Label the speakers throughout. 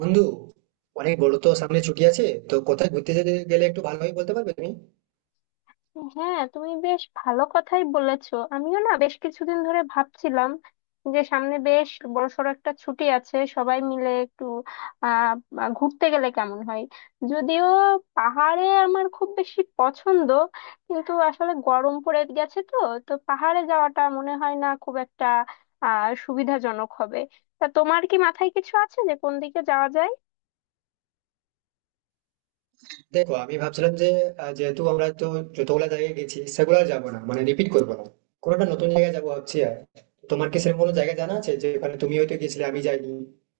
Speaker 1: বন্ধু অনেক বড়, তো সামনে ছুটি আছে, তো কোথায় ঘুরতে যেতে গেলে একটু ভালোভাবে বলতে পারবে তুমি?
Speaker 2: হ্যাঁ, তুমি বেশ ভালো কথাই বলেছো। আমিও না বেশ কিছুদিন ধরে ভাবছিলাম যে সামনে বেশ বড়সড় একটা ছুটি আছে, সবাই মিলে একটু আহ আহ, ঘুরতে গেলে কেমন হয়। যদিও পাহাড়ে আমার খুব বেশি পছন্দ, কিন্তু আসলে গরম পড়ে গেছে, তো তো পাহাড়ে যাওয়াটা মনে হয় না খুব একটা সুবিধাজনক হবে। তা তোমার কি মাথায় কিছু আছে যে কোন দিকে যাওয়া
Speaker 1: দেখো, আমি ভাবছিলাম যে যেহেতু আমরা তো যতগুলা জায়গায় গেছি সেগুলো আর যাবো না, মানে রিপিট করবো না। কোনো একটা নতুন জায়গায় যাবো ভাবছি। আর তোমার কি সেরকম কোনো জায়গা জানা আছে যে ওখানে তুমি হয়তো গেছিলে আমি যাইনি?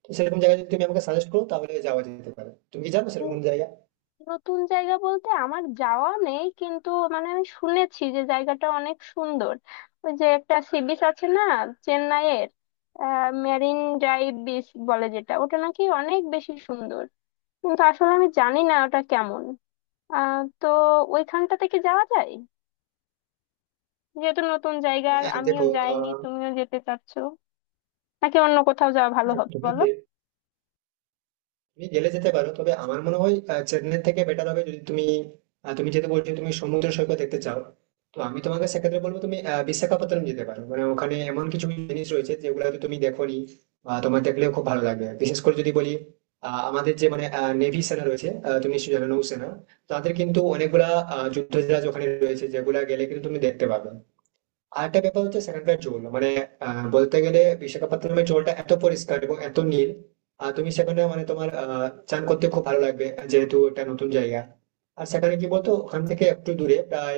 Speaker 1: তো সেরকম জায়গা যদি তুমি আমাকে সাজেস্ট করো তাহলে যাওয়া যেতে পারে। তুমি কি জানো সেরকম
Speaker 2: যায়?
Speaker 1: কোনো জায়গা?
Speaker 2: নতুন জায়গা বলতে আমার যাওয়া নেই, কিন্তু মানে আমি শুনেছি যে জায়গাটা অনেক সুন্দর। ওই যে একটা সি বিচ আছে না, চেন্নাইয়ের মেরিন ড্রাইভ বিচ বলে যেটা, ওটা নাকি অনেক বেশি সুন্দর। কিন্তু আসলে আমি জানি না ওটা কেমন। তো ওইখানটাতে কি যাওয়া যায়, যেহেতু নতুন জায়গা?
Speaker 1: হ্যাঁ
Speaker 2: আমিও
Speaker 1: দেখো।
Speaker 2: যাইনি,
Speaker 1: আহ
Speaker 2: তুমিও যেতে চাচ্ছো, নাকি অন্য কোথাও যাওয়া ভালো
Speaker 1: হ্যাঁ,
Speaker 2: হবে,
Speaker 1: তুমি
Speaker 2: বলো?
Speaker 1: গে- তুমি জেলে যেতে পারো, তবে আমার মনে হয় চেন্নাই থেকে বেটার হবে। যদি তুমি তুমি যেতে বলছো, তুমি সমুদ্র সৈকত দেখতে চাও, তো আমি তোমাকে সেক্ষেত্রে বলবো তুমি বিশাখাপত্তনম যেতে পারো। মানে ওখানে এমন কিছু জিনিস রয়েছে যেগুলো হয়তো তুমি দেখোনি, বা তোমার দেখলেও খুব ভালো লাগবে। বিশেষ করে যদি বলি, আমাদের যে মানে নেভি সেনা রয়েছে, তুমি নিশ্চয়ই জানো নৌসেনা, তাদের কিন্তু অনেকগুলা যুদ্ধ জাহাজ ওখানে রয়েছে, যেগুলা গেলে কিন্তু তুমি দেখতে পাবে। আরেকটা ব্যাপার হচ্ছে সেখানকার জল মানে, বলতে গেলে বিশাখাপত্তনমের জলটা এত পরিষ্কার এবং এত নীল, আর তুমি সেখানে মানে তোমার চান করতে খুব ভালো লাগবে, যেহেতু এটা নতুন জায়গা। আর সেখানে কি বলতো, ওখান থেকে একটু দূরে প্রায়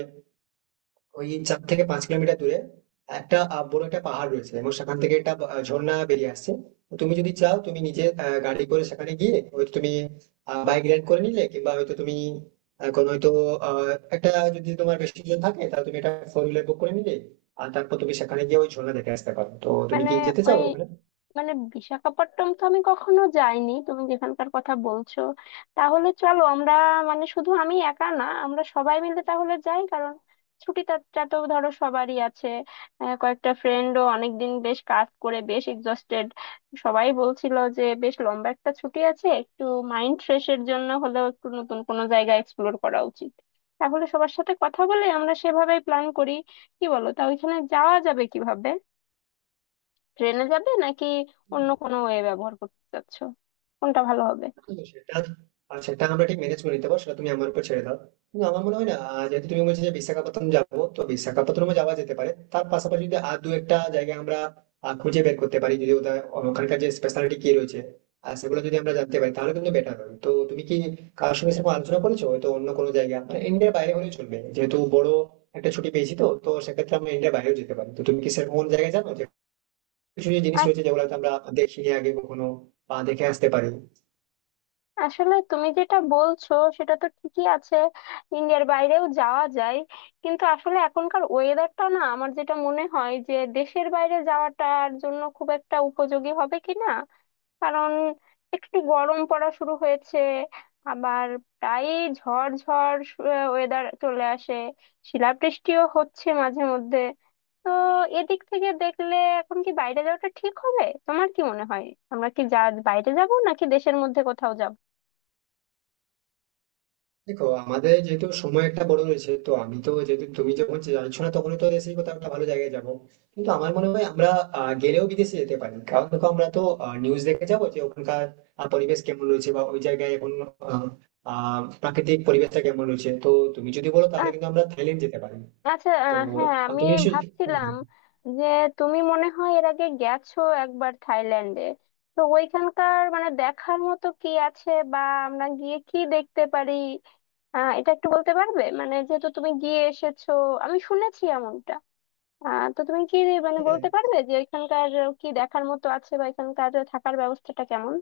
Speaker 1: ওই 4 থেকে 5 কিলোমিটার দূরে একটা বড় একটা পাহাড় রয়েছে, এবং সেখান থেকে একটা ঝর্ণা বেরিয়ে আসছে। তো তুমি যদি চাও তুমি নিজে গাড়ি করে সেখানে গিয়ে হয়তো তুমি বাইক
Speaker 2: উম,
Speaker 1: রেন্ট করে নিলে, কিংবা হয়তো তুমি আহ, কোনো হয়তো আহ, একটা যদি তোমার বেশি জন থাকে তাহলে তুমি একটা ফোর হুইলার বুক করে নিলে, আর তারপর তুমি সেখানে গিয়ে ওই ঝর্ণা দেখে আসতে পারো। তো তুমি
Speaker 2: মানে
Speaker 1: কি যেতে
Speaker 2: ওই
Speaker 1: চাও ওখানে?
Speaker 2: মানে বিশাখাপট্টনম তো আমি কখনো যাইনি, তুমি যেখানকার কথা বলছো। তাহলে চলো আমরা, মানে শুধু আমি একা না, আমরা সবাই মিলে তাহলে যাই, কারণ ছুটিটা তো ধরো সবারই আছে। কয়েকটা ফ্রেন্ডও অনেকদিন বেশ কাজ করে বেশ এক্সস্টেড। সবাই বলছিল যে বেশ লম্বা একটা ছুটি আছে, একটু মাইন্ড ফ্রেশের জন্য হলেও একটু নতুন কোনো জায়গা এক্সপ্লোর করা উচিত। তাহলে সবার সাথে কথা বলে আমরা সেভাবেই প্ল্যান করি, কি বলো? তা ওইখানে যাওয়া যাবে কিভাবে? ট্রেনে যাবে, নাকি অন্য কোনো ওয়ে ব্যবহার করতে চাচ্ছো? কোনটা ভালো হবে?
Speaker 1: হুম, সেটা আর সেটা আমরা ঠিক ম্যানেজ করে নিতে পারবো, সেটা তুমি আমার উপর ছেড়ে দাও। কিন্তু আমার মনে হয় না, যেহেতু তুমি বলছো যে বিশাখাপত্তনম যাবো, তো বিশাখাপত্তনমে যাওয়া যেতে পারে। তার পাশাপাশি যদি আর দু একটা জায়গা আমরা খুঁজে বের করতে পারি, যদি ওদের ওখানকার যে স্পেশালিটি কি রয়েছে আর সেগুলো যদি আমরা জানতে পারি তাহলে কিন্তু বেটার হবে। তো তুমি কি কার সঙ্গে সেরকম আলোচনা করেছো? হয়তো অন্য কোনো জায়গা মানে ইন্ডিয়ার বাইরে হলেও চলবে, যেহেতু বড় একটা ছুটি পেয়েছি, তো তো সেক্ষেত্রে আমরা ইন্ডিয়ার বাইরেও যেতে পারি। তো তুমি কি সেরকম কোনো জায়গায় জানো, যে কিছু যে জিনিস রয়েছে যেগুলো হয়তো আমরা দেখিনি আগে কখনো, বা দেখে আসতে পারি?
Speaker 2: আসলে তুমি যেটা বলছো সেটা তো ঠিকই আছে, ইন্ডিয়ার বাইরেও যাওয়া যায়। কিন্তু আসলে এখনকার ওয়েদারটা না, আমার যেটা মনে হয়, যে দেশের বাইরে যাওয়াটার জন্য খুব একটা উপযোগী হবে কি না। কারণ একটু গরম পড়া শুরু হয়েছে। আবার প্রায় ঝড় ঝড় ওয়েদার চলে আসে, শিলাবৃষ্টিও হচ্ছে মাঝে মধ্যে। তো এদিক থেকে দেখলে এখন কি বাইরে যাওয়াটা ঠিক হবে, তোমার কি মনে হয়? আমরা কি যা বাইরে যাব, নাকি দেশের মধ্যে কোথাও যাব?
Speaker 1: দেখো আমাদের যেহেতু সময় একটা বড় রয়েছে, তো আমি তো যেহেতু তুমি যখন চাইছো না, তখন তো দেশেই কোথাও একটা ভালো জায়গায় যাবো। কিন্তু আমার মনে হয় আমরা গেলেও বিদেশে যেতে পারি। কারণ দেখো আমরা তো নিউজ দেখে যাবো যে ওখানকার পরিবেশ কেমন রয়েছে, বা ওই জায়গায় এখন আহ, আহ, প্রাকৃতিক পরিবেশটা কেমন রয়েছে। তো তুমি যদি বলো তাহলে
Speaker 2: আচ-
Speaker 1: কিন্তু আমরা থাইল্যান্ড যেতে পারি।
Speaker 2: আচ্ছা
Speaker 1: তো
Speaker 2: আহ, হ্যাঁ,
Speaker 1: আহ,
Speaker 2: আমি
Speaker 1: তুমি নিশ্চয়ই
Speaker 2: ভাবছিলাম যে তুমি মনে হয় এর আগে গেছো একবার থাইল্যান্ডে। তো ওইখানকার মানে দেখার মতো কি আছে বা আমরা গিয়ে কি দেখতে পারি? এটা একটু বলতে পারবে, মানে যেহেতু তুমি গিয়ে এসেছো, আমি শুনেছি এমনটা। তো তুমি কি মানে
Speaker 1: হ্যাঁ।
Speaker 2: বলতে পারবে যে এখানকার কি দেখার মতো আছে বা এখানকার থাকার ব্যবস্থাটা কেমন?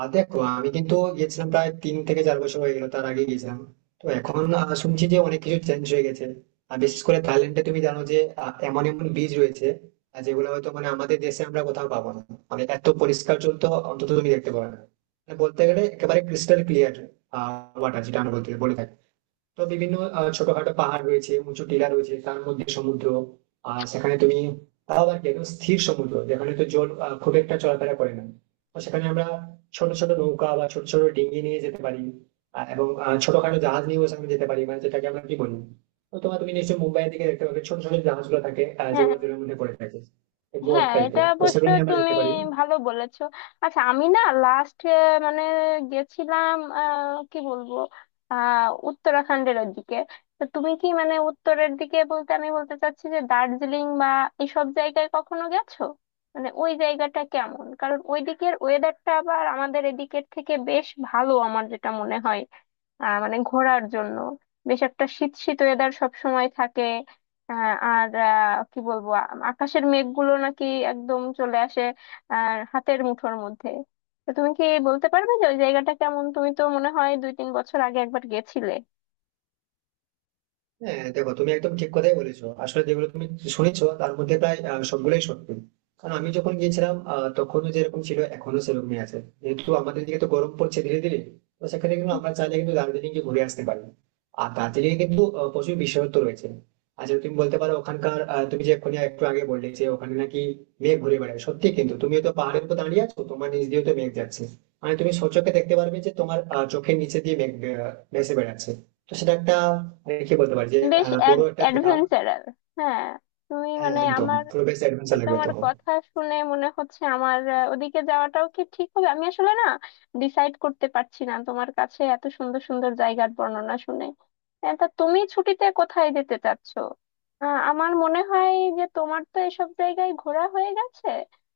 Speaker 1: আর দেখো, আমি কিন্তু গেছিলাম প্রায় 3 থেকে 4 বছর হয়ে গেল তার আগে গেছিলাম। তো এখন শুনছি যে অনেক কিছু চেঞ্জ হয়ে গেছে। আর বিশেষ করে থাইল্যান্ডে তুমি জানো যে এমন এমন বীজ রয়েছে যেগুলো হয়তো মানে আমাদের দেশে আমরা কোথাও পাবো না। মানে এত পরিষ্কার জল তো অন্তত তুমি দেখতে পাবে না, মানে বলতে গেলে একেবারে ক্রিস্টাল ক্লিয়ার ওয়াটার যেটা আমরা বলতে বলে থাকি। তো বিভিন্ন ছোটখাটো পাহাড় রয়েছে, উঁচু টিলা রয়েছে, তার মধ্যে সমুদ্র। আর সেখানে তুমি তাও আবার কি একদম স্থির সমুদ্র, যেখানে তো জল খুব একটা চলাফেরা করে না। তো সেখানে আমরা ছোট ছোট নৌকা বা ছোট ছোট ডিঙি নিয়ে যেতে পারি, এবং ছোটখাটো জাহাজ নিয়েও সেখানে যেতে পারি, মানে যেটাকে আমরা কি বলি। তো তোমার তুমি নিশ্চয়ই মুম্বাইয়ের দিকে দেখতে পাবে ছোট ছোট জাহাজগুলো থাকে
Speaker 2: হ্যাঁ,
Speaker 1: যেগুলো জলের মধ্যে পড়ে থাকে, বোট
Speaker 2: হ্যাঁ, এটা
Speaker 1: টাইপের, তো
Speaker 2: অবশ্য
Speaker 1: সেগুলো নিয়ে আমরা
Speaker 2: তুমি
Speaker 1: যেতে পারি।
Speaker 2: ভালো বলেছো। আচ্ছা, আমি না লাস্ট মানে গেছিলাম কি বলবো, উত্তরাখণ্ডের ওদিকে। তো তুমি কি মানে উত্তরের দিকে বলতে আমি বলতে চাচ্ছি যে দার্জিলিং বা এসব জায়গায় কখনো গেছো? মানে ওই জায়গাটা কেমন, কারণ ওই দিকের ওয়েদারটা আবার আমাদের এদিকের থেকে বেশ ভালো আমার যেটা মনে হয়। মানে ঘোরার জন্য বেশ একটা শীত শীত ওয়েদার সব সময় থাকে। আর কি বলবো, আকাশের মেঘগুলো নাকি একদম চলে আসে আর হাতের মুঠোর মধ্যে। তো তুমি কি বলতে পারবে যে ওই জায়গাটা কেমন? তুমি তো মনে হয় দুই তিন বছর আগে একবার গেছিলে।
Speaker 1: হ্যাঁ দেখো, তুমি একদম ঠিক কথাই বলেছো। আসলে যেগুলো তুমি শুনেছো তার মধ্যে প্রায় সবগুলোই সত্যি। কারণ আমি যখন গিয়েছিলাম তখনও যেরকম ছিল এখনো সেরকমই আছে, যেহেতু আমাদের দিকে তো গরম পড়ছে ধীরে ধীরে। তো সেখানে কিন্তু আমরা চাইলে কিন্তু দার্জিলিং এ ঘুরে আসতে পারি। আর দার্জিলিং এ কিন্তু প্রচুর বিশেষত্ব রয়েছে। আর যেটা তুমি বলতে পারো ওখানকার, তুমি যে এক্ষুনি একটু আগে বললে যে ওখানে নাকি মেঘ ঘুরে বেড়ায়, সত্যি কিন্তু। তুমি তো পাহাড়ের উপর দাঁড়িয়ে আছো, তোমার নিচ দিয়ে তো মেঘ যাচ্ছে, মানে তুমি সচক্ষে দেখতে পারবে যে তোমার চোখের নিচে দিয়ে মেঘ ভেসে বেড়াচ্ছে। তো সেটা একটা রেখে বলতে পারি যে
Speaker 2: বেশ
Speaker 1: বড় একটা দেখা।
Speaker 2: অ্যাডভেঞ্চারাল। হ্যাঁ, তুমি
Speaker 1: হ্যাঁ
Speaker 2: মানে
Speaker 1: একদম
Speaker 2: আমার,
Speaker 1: পুরো বেশ
Speaker 2: আর
Speaker 1: অ্যাডভেঞ্চার লাগবে
Speaker 2: তোমার
Speaker 1: তখন।
Speaker 2: কথা শুনে মনে হচ্ছে আমার ওদিকে যাওয়াটাও কি ঠিক হবে। আমি আসলে না ডিসাইড করতে পারছি না, তোমার কাছে এত সুন্দর সুন্দর জায়গার বর্ণনা শুনে। তা তুমি ছুটিতে কোথায় যেতে চাচ্ছো? আমার মনে হয় যে তোমার তো এসব জায়গায় ঘোরা হয়ে গেছে,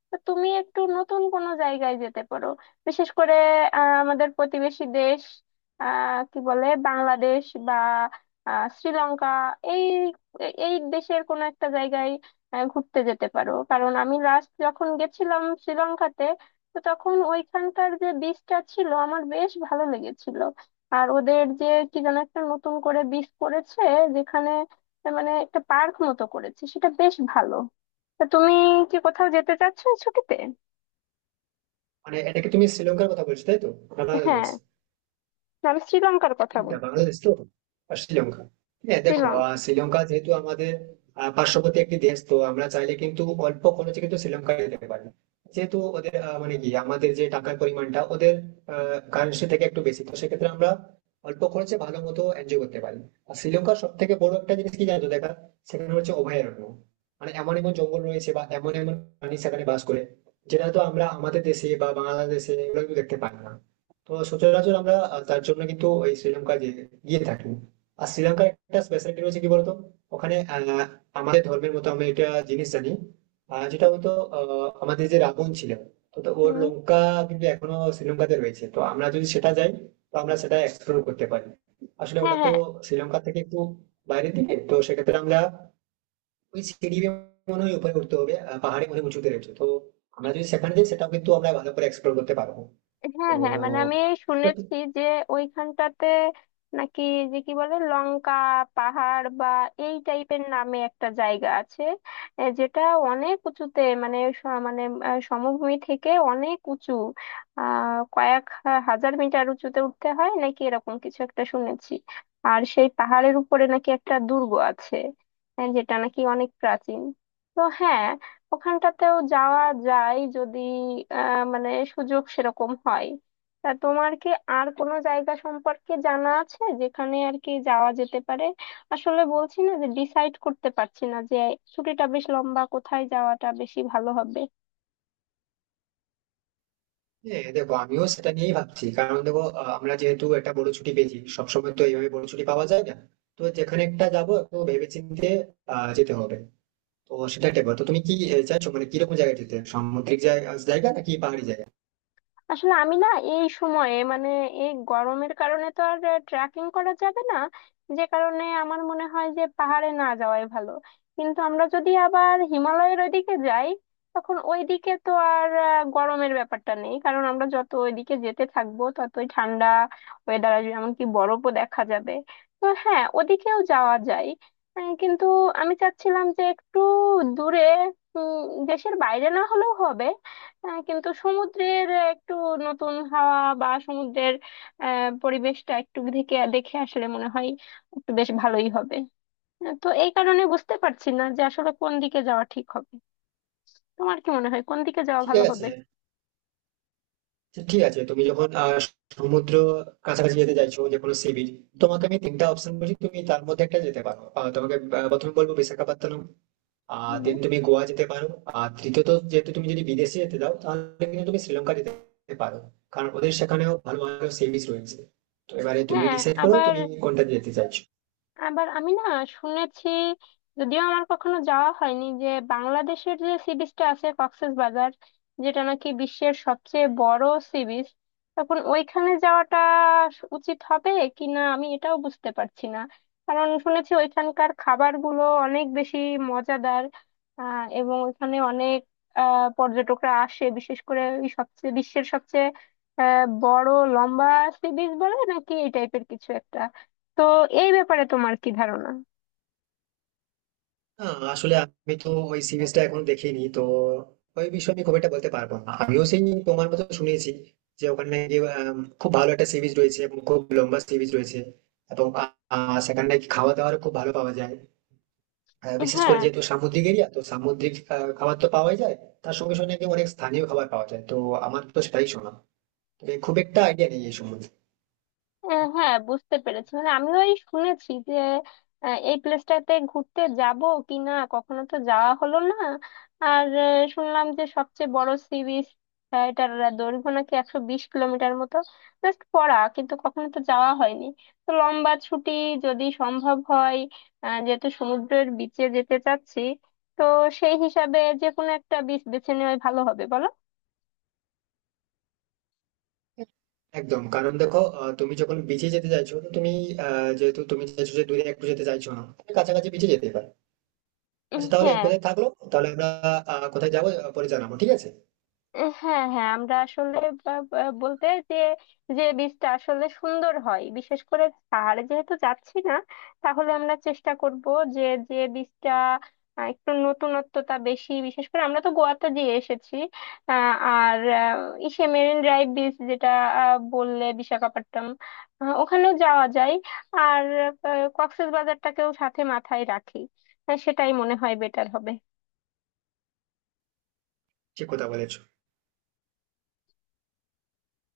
Speaker 2: তো তুমি একটু নতুন কোনো জায়গায় যেতে পারো। বিশেষ করে আমাদের প্রতিবেশী দেশ, কি বলে, বাংলাদেশ বা শ্রীলঙ্কা, এই এই দেশের কোনো একটা জায়গায় ঘুরতে যেতে পারো। কারণ আমি লাস্ট যখন গেছিলাম শ্রীলঙ্কাতে, তো তখন ওইখানকার যে বিচটা ছিল আমার বেশ ভালো লেগেছিল। আর ওদের যে কি যেন একটা নতুন করে বিচ করেছে, যেখানে মানে একটা পার্ক মতো করেছে, সেটা বেশ ভালো। তা তুমি কি কোথাও যেতে চাচ্ছ এই ছুটিতে?
Speaker 1: মানে এটা কি তুমি শ্রীলঙ্কার কথা বলছো, তাই তো? না বাংলাদেশ?
Speaker 2: হ্যাঁ, আমি শ্রীলঙ্কার কথা
Speaker 1: কোনটা,
Speaker 2: বলছি।
Speaker 1: বাংলাদেশ তো আর শ্রীলঙ্কা? হ্যাঁ দেখো,
Speaker 2: শ্রীলঙ্কা।
Speaker 1: শ্রীলঙ্কা যেহেতু আমাদের পার্শ্ববর্তী একটি দেশ, তো আমরা চাইলে কিন্তু অল্প খরচে কিন্তু শ্রীলঙ্কা যেতে পারি। যেহেতু ওদের মানে কি আমাদের যে টাকার পরিমাণটা ওদের কারেন্সি থেকে একটু বেশি, তো সেক্ষেত্রে আমরা অল্প খরচে ভালো মতো এনজয় করতে পারি। আর শ্রীলঙ্কার সব থেকে বড় একটা জিনিস কি জানো দেখা, সেখানে হচ্ছে অভয়ারণ্য। মানে এমন এমন জঙ্গল রয়েছে বা এমন এমন প্রাণী সেখানে বাস করে যেটা তো আমরা আমাদের দেশে বা বাংলাদেশে এগুলো কিন্তু দেখতে পাই না। তো সচরাচর আমরা তার জন্য কিন্তু ওই শ্রীলঙ্কা গিয়ে গিয়ে থাকি। আর শ্রীলঙ্কার একটা স্পেশালিটি রয়েছে কি বলতো, ওখানে আমাদের ধর্মের মতো আমি একটা জিনিস জানি, আহ, যেটা হয়তো আহ, আমাদের যে রাবণ ছিল, তো তো ওর
Speaker 2: হুম।
Speaker 1: লঙ্কা কিন্তু এখনো শ্রীলঙ্কাতে রয়েছে। তো আমরা যদি সেটা যাই তো আমরা সেটা এক্সপ্লোর করতে পারি। আসলে
Speaker 2: হ্যাঁ,
Speaker 1: ওটা তো
Speaker 2: হ্যাঁ,
Speaker 1: শ্রীলঙ্কা থেকে একটু বাইরের দিকে, তো সেক্ষেত্রে আমরা ওই সিঁড়ি বেয়ে মনে হয় উপরে উঠতে হবে, পাহাড়ে মনে হয় উঁচুতে রয়েছে। তো আমরা যদি সেখানে যাই সেটাও কিন্তু আমরা ভালো করে এক্সপ্লোর করতে পারবো। তো
Speaker 2: হ্যাঁ, হ্যাঁ, মানে আমি
Speaker 1: সেটা
Speaker 2: শুনেছি যে ওইখানটাতে নাকি, যে কি বলে, লঙ্কা পাহাড় বা এই টাইপের নামে একটা জায়গা আছে, যেটা অনেক উঁচুতে, মানে মানে সমভূমি থেকে অনেক উঁচু, কয়েক হাজার মিটার উঁচুতে উঠতে হয় নাকি, এরকম কিছু একটা শুনেছি। আর সেই পাহাড়ের উপরে নাকি একটা দুর্গ আছে, যেটা নাকি অনেক প্রাচীন। তো হ্যাঁ, ওখানটাতেও যাওয়া যায় যদি মানে সুযোগ সেরকম হয়। তা তোমার কি আর কোনো জায়গা সম্পর্কে জানা আছে যেখানে আর কি যাওয়া যেতে পারে? আসলে বলছি না যে ডিসাইড করতে পারছি না যে, ছুটিটা বেশ লম্বা, কোথায় যাওয়াটা বেশি ভালো হবে।
Speaker 1: হ্যাঁ দেখো, আমিও সেটা নিয়েই ভাবছি। কারণ দেখো আমরা যেহেতু একটা বড় ছুটি পেয়েছি, সবসময় তো এইভাবে বড় ছুটি পাওয়া যায় না। তো যেখানে একটা যাবো একটু ভেবেচিন্তে যেতে হবে, তো সেটা একটা ব্যাপার। তো তুমি কি চাইছো, মানে কিরকম জায়গায় যেতে, সামুদ্রিক জায়গা জায়গা নাকি পাহাড়ি জায়গা?
Speaker 2: আসলে আমি না এই সময়ে মানে এই গরমের কারণে তো আর ট্রেকিং করা যাবে না, যে কারণে আমার মনে হয় যে পাহাড়ে না যাওয়াই ভালো। কিন্তু আমরা যদি আবার হিমালয়ের ওইদিকে যাই, তখন ওইদিকে তো আর গরমের ব্যাপারটা নেই, কারণ আমরা যত ওইদিকে যেতে থাকবো ততই ঠান্ডা ওয়েদার আসবে, এমনকি বরফও দেখা যাবে। তো হ্যাঁ, ওদিকেও যাওয়া যায়। কিন্তু আমি চাচ্ছিলাম যে একটু দূরে, দেশের বাইরে না হলেও হবে, হ্যাঁ, কিন্তু সমুদ্রের একটু নতুন হাওয়া বা সমুদ্রের পরিবেশটা একটু দেখে দেখে আসলে মনে হয় একটু বেশ ভালোই হবে। তো এই কারণে বুঝতে পারছি না যে আসলে কোন দিকে যাওয়া ঠিক হবে। তোমার কি মনে হয় কোন দিকে যাওয়া
Speaker 1: ঠিক
Speaker 2: ভালো
Speaker 1: আছে,
Speaker 2: হবে?
Speaker 1: তো ঠিক আছে তুমি যখন সমুদ্র কাছাকাছি যেতে চাইছো, যে কোনো সি বিচ, তোমাকে আমি তিনটা অপশন বলছি, তুমি তার মধ্যে একটা যেতে পারো। তোমাকে প্রথমে বলবো বিশাখাপত্তনম।
Speaker 2: উম,
Speaker 1: দেন তুমি গোয়া যেতে পারো। আর তৃতীয়ত, যেহেতু তুমি যদি বিদেশে যেতে দাও তাহলে কিন্তু তুমি শ্রীলঙ্কা যেতে পারো, কারণ ওদের সেখানেও ভালো ভালো সি বিচ রয়েছে। তো এবারে তুমি
Speaker 2: হ্যাঁ।
Speaker 1: ডিসাইড করো
Speaker 2: আবার
Speaker 1: তুমি কোনটা যেতে চাইছো।
Speaker 2: আবার আমি না শুনেছি, যদিও আমার কখনো যাওয়া হয়নি, যে বাংলাদেশের যে সি বিচটা আছে, কক্সবাজার, যেটা নাকি বিশ্বের সবচেয়ে বড় সি বিচ। তখন ওইখানে যাওয়াটা উচিত হবে কি না আমি এটাও বুঝতে পারছি না, কারণ শুনেছি ওইখানকার খাবারগুলো অনেক বেশি মজাদার। এবং ওইখানে অনেক পর্যটকরা আসে, বিশেষ করে ওই সবচেয়ে, বিশ্বের সবচেয়ে বড় লম্বা সি বিচ বলে নাকি এই টাইপের কিছু একটা। তো এই ব্যাপারে তোমার কি ধারণা?
Speaker 1: না, আসলে আমি তো ওই সি বিচটা এখনো দেখিনি, তো ওই বিষয়ে আমি খুব একটা বলতে পারবো না। আমিও সেই তোমার মতো শুনেছি যে ওখানে নাকি খুব ভালো একটা সি বিচ রয়েছে এবং খুব লম্বা সি বিচ রয়েছে, এবং সেখানে নাকি খাওয়া দাওয়ার খুব ভালো পাওয়া যায়। বিশেষ করে
Speaker 2: হ্যাঁ
Speaker 1: যেহেতু সামুদ্রিক এরিয়া, তো সামুদ্রিক খাবার তো পাওয়াই যায়, তার সঙ্গে সঙ্গে নাকি অনেক স্থানীয় খাবার পাওয়া যায়। তো আমার তো সেটাই শোনা, তবে খুব একটা আইডিয়া নেই এই সম্বন্ধে।
Speaker 2: হ্যাঁ, বুঝতে পেরেছি, মানে আমিও এই শুনেছি যে এই প্লেসটাতে ঘুরতে যাব কি না, কখনো তো যাওয়া হলো না। আর শুনলাম যে সবচেয়ে বড় সি বিচ, এটার দৈর্ঘ্য নাকি 120 কিলোমিটার মতো, জাস্ট পড়া, কিন্তু কখনো তো যাওয়া হয়নি। তো লম্বা ছুটি, যদি সম্ভব হয়, যেহেতু সমুদ্রের বিচে যেতে চাচ্ছি, তো সেই হিসাবে যে কোনো একটা বিচ বেছে নেওয়াই ভালো হবে, বলো?
Speaker 1: একদম। কারণ দেখো তুমি যখন বিচে যেতে চাইছো, তো তুমি যেহেতু তুমি চাইছো যে দূরে একটু যেতে চাইছো না, তুমি কাছাকাছি বিচে যেতে পারো। আচ্ছা, তাহলে এই
Speaker 2: হ্যাঁ।
Speaker 1: কথাই থাকলো। তাহলে আমরা কোথায় যাবো পরে জানাবো, ঠিক আছে?
Speaker 2: হ্যাঁ, হ্যাঁ, আমরা আসলে বা- বা- বলতে যে যে বীজটা আসলে সুন্দর হয়, বিশেষ করে পাহাড়ে যেহেতু যাচ্ছি না, তাহলে আমরা চেষ্টা করব যে যে বীজটা একটু নতুনত্বতা বেশি। বিশেষ করে আমরা তো গোয়াতে দিয়ে এসেছি। আর ইসে মেরিন ড্রাইভ বীজ যেটা বললে বিশাখাপট্টনম, ওখানেও যাওয়া যায়। আর কক্সবাজারটাকেও সাথে মাথায় রাখি, সেটাই মনে হয় বেটার হবে।
Speaker 1: ঠিক কথা বলেছো।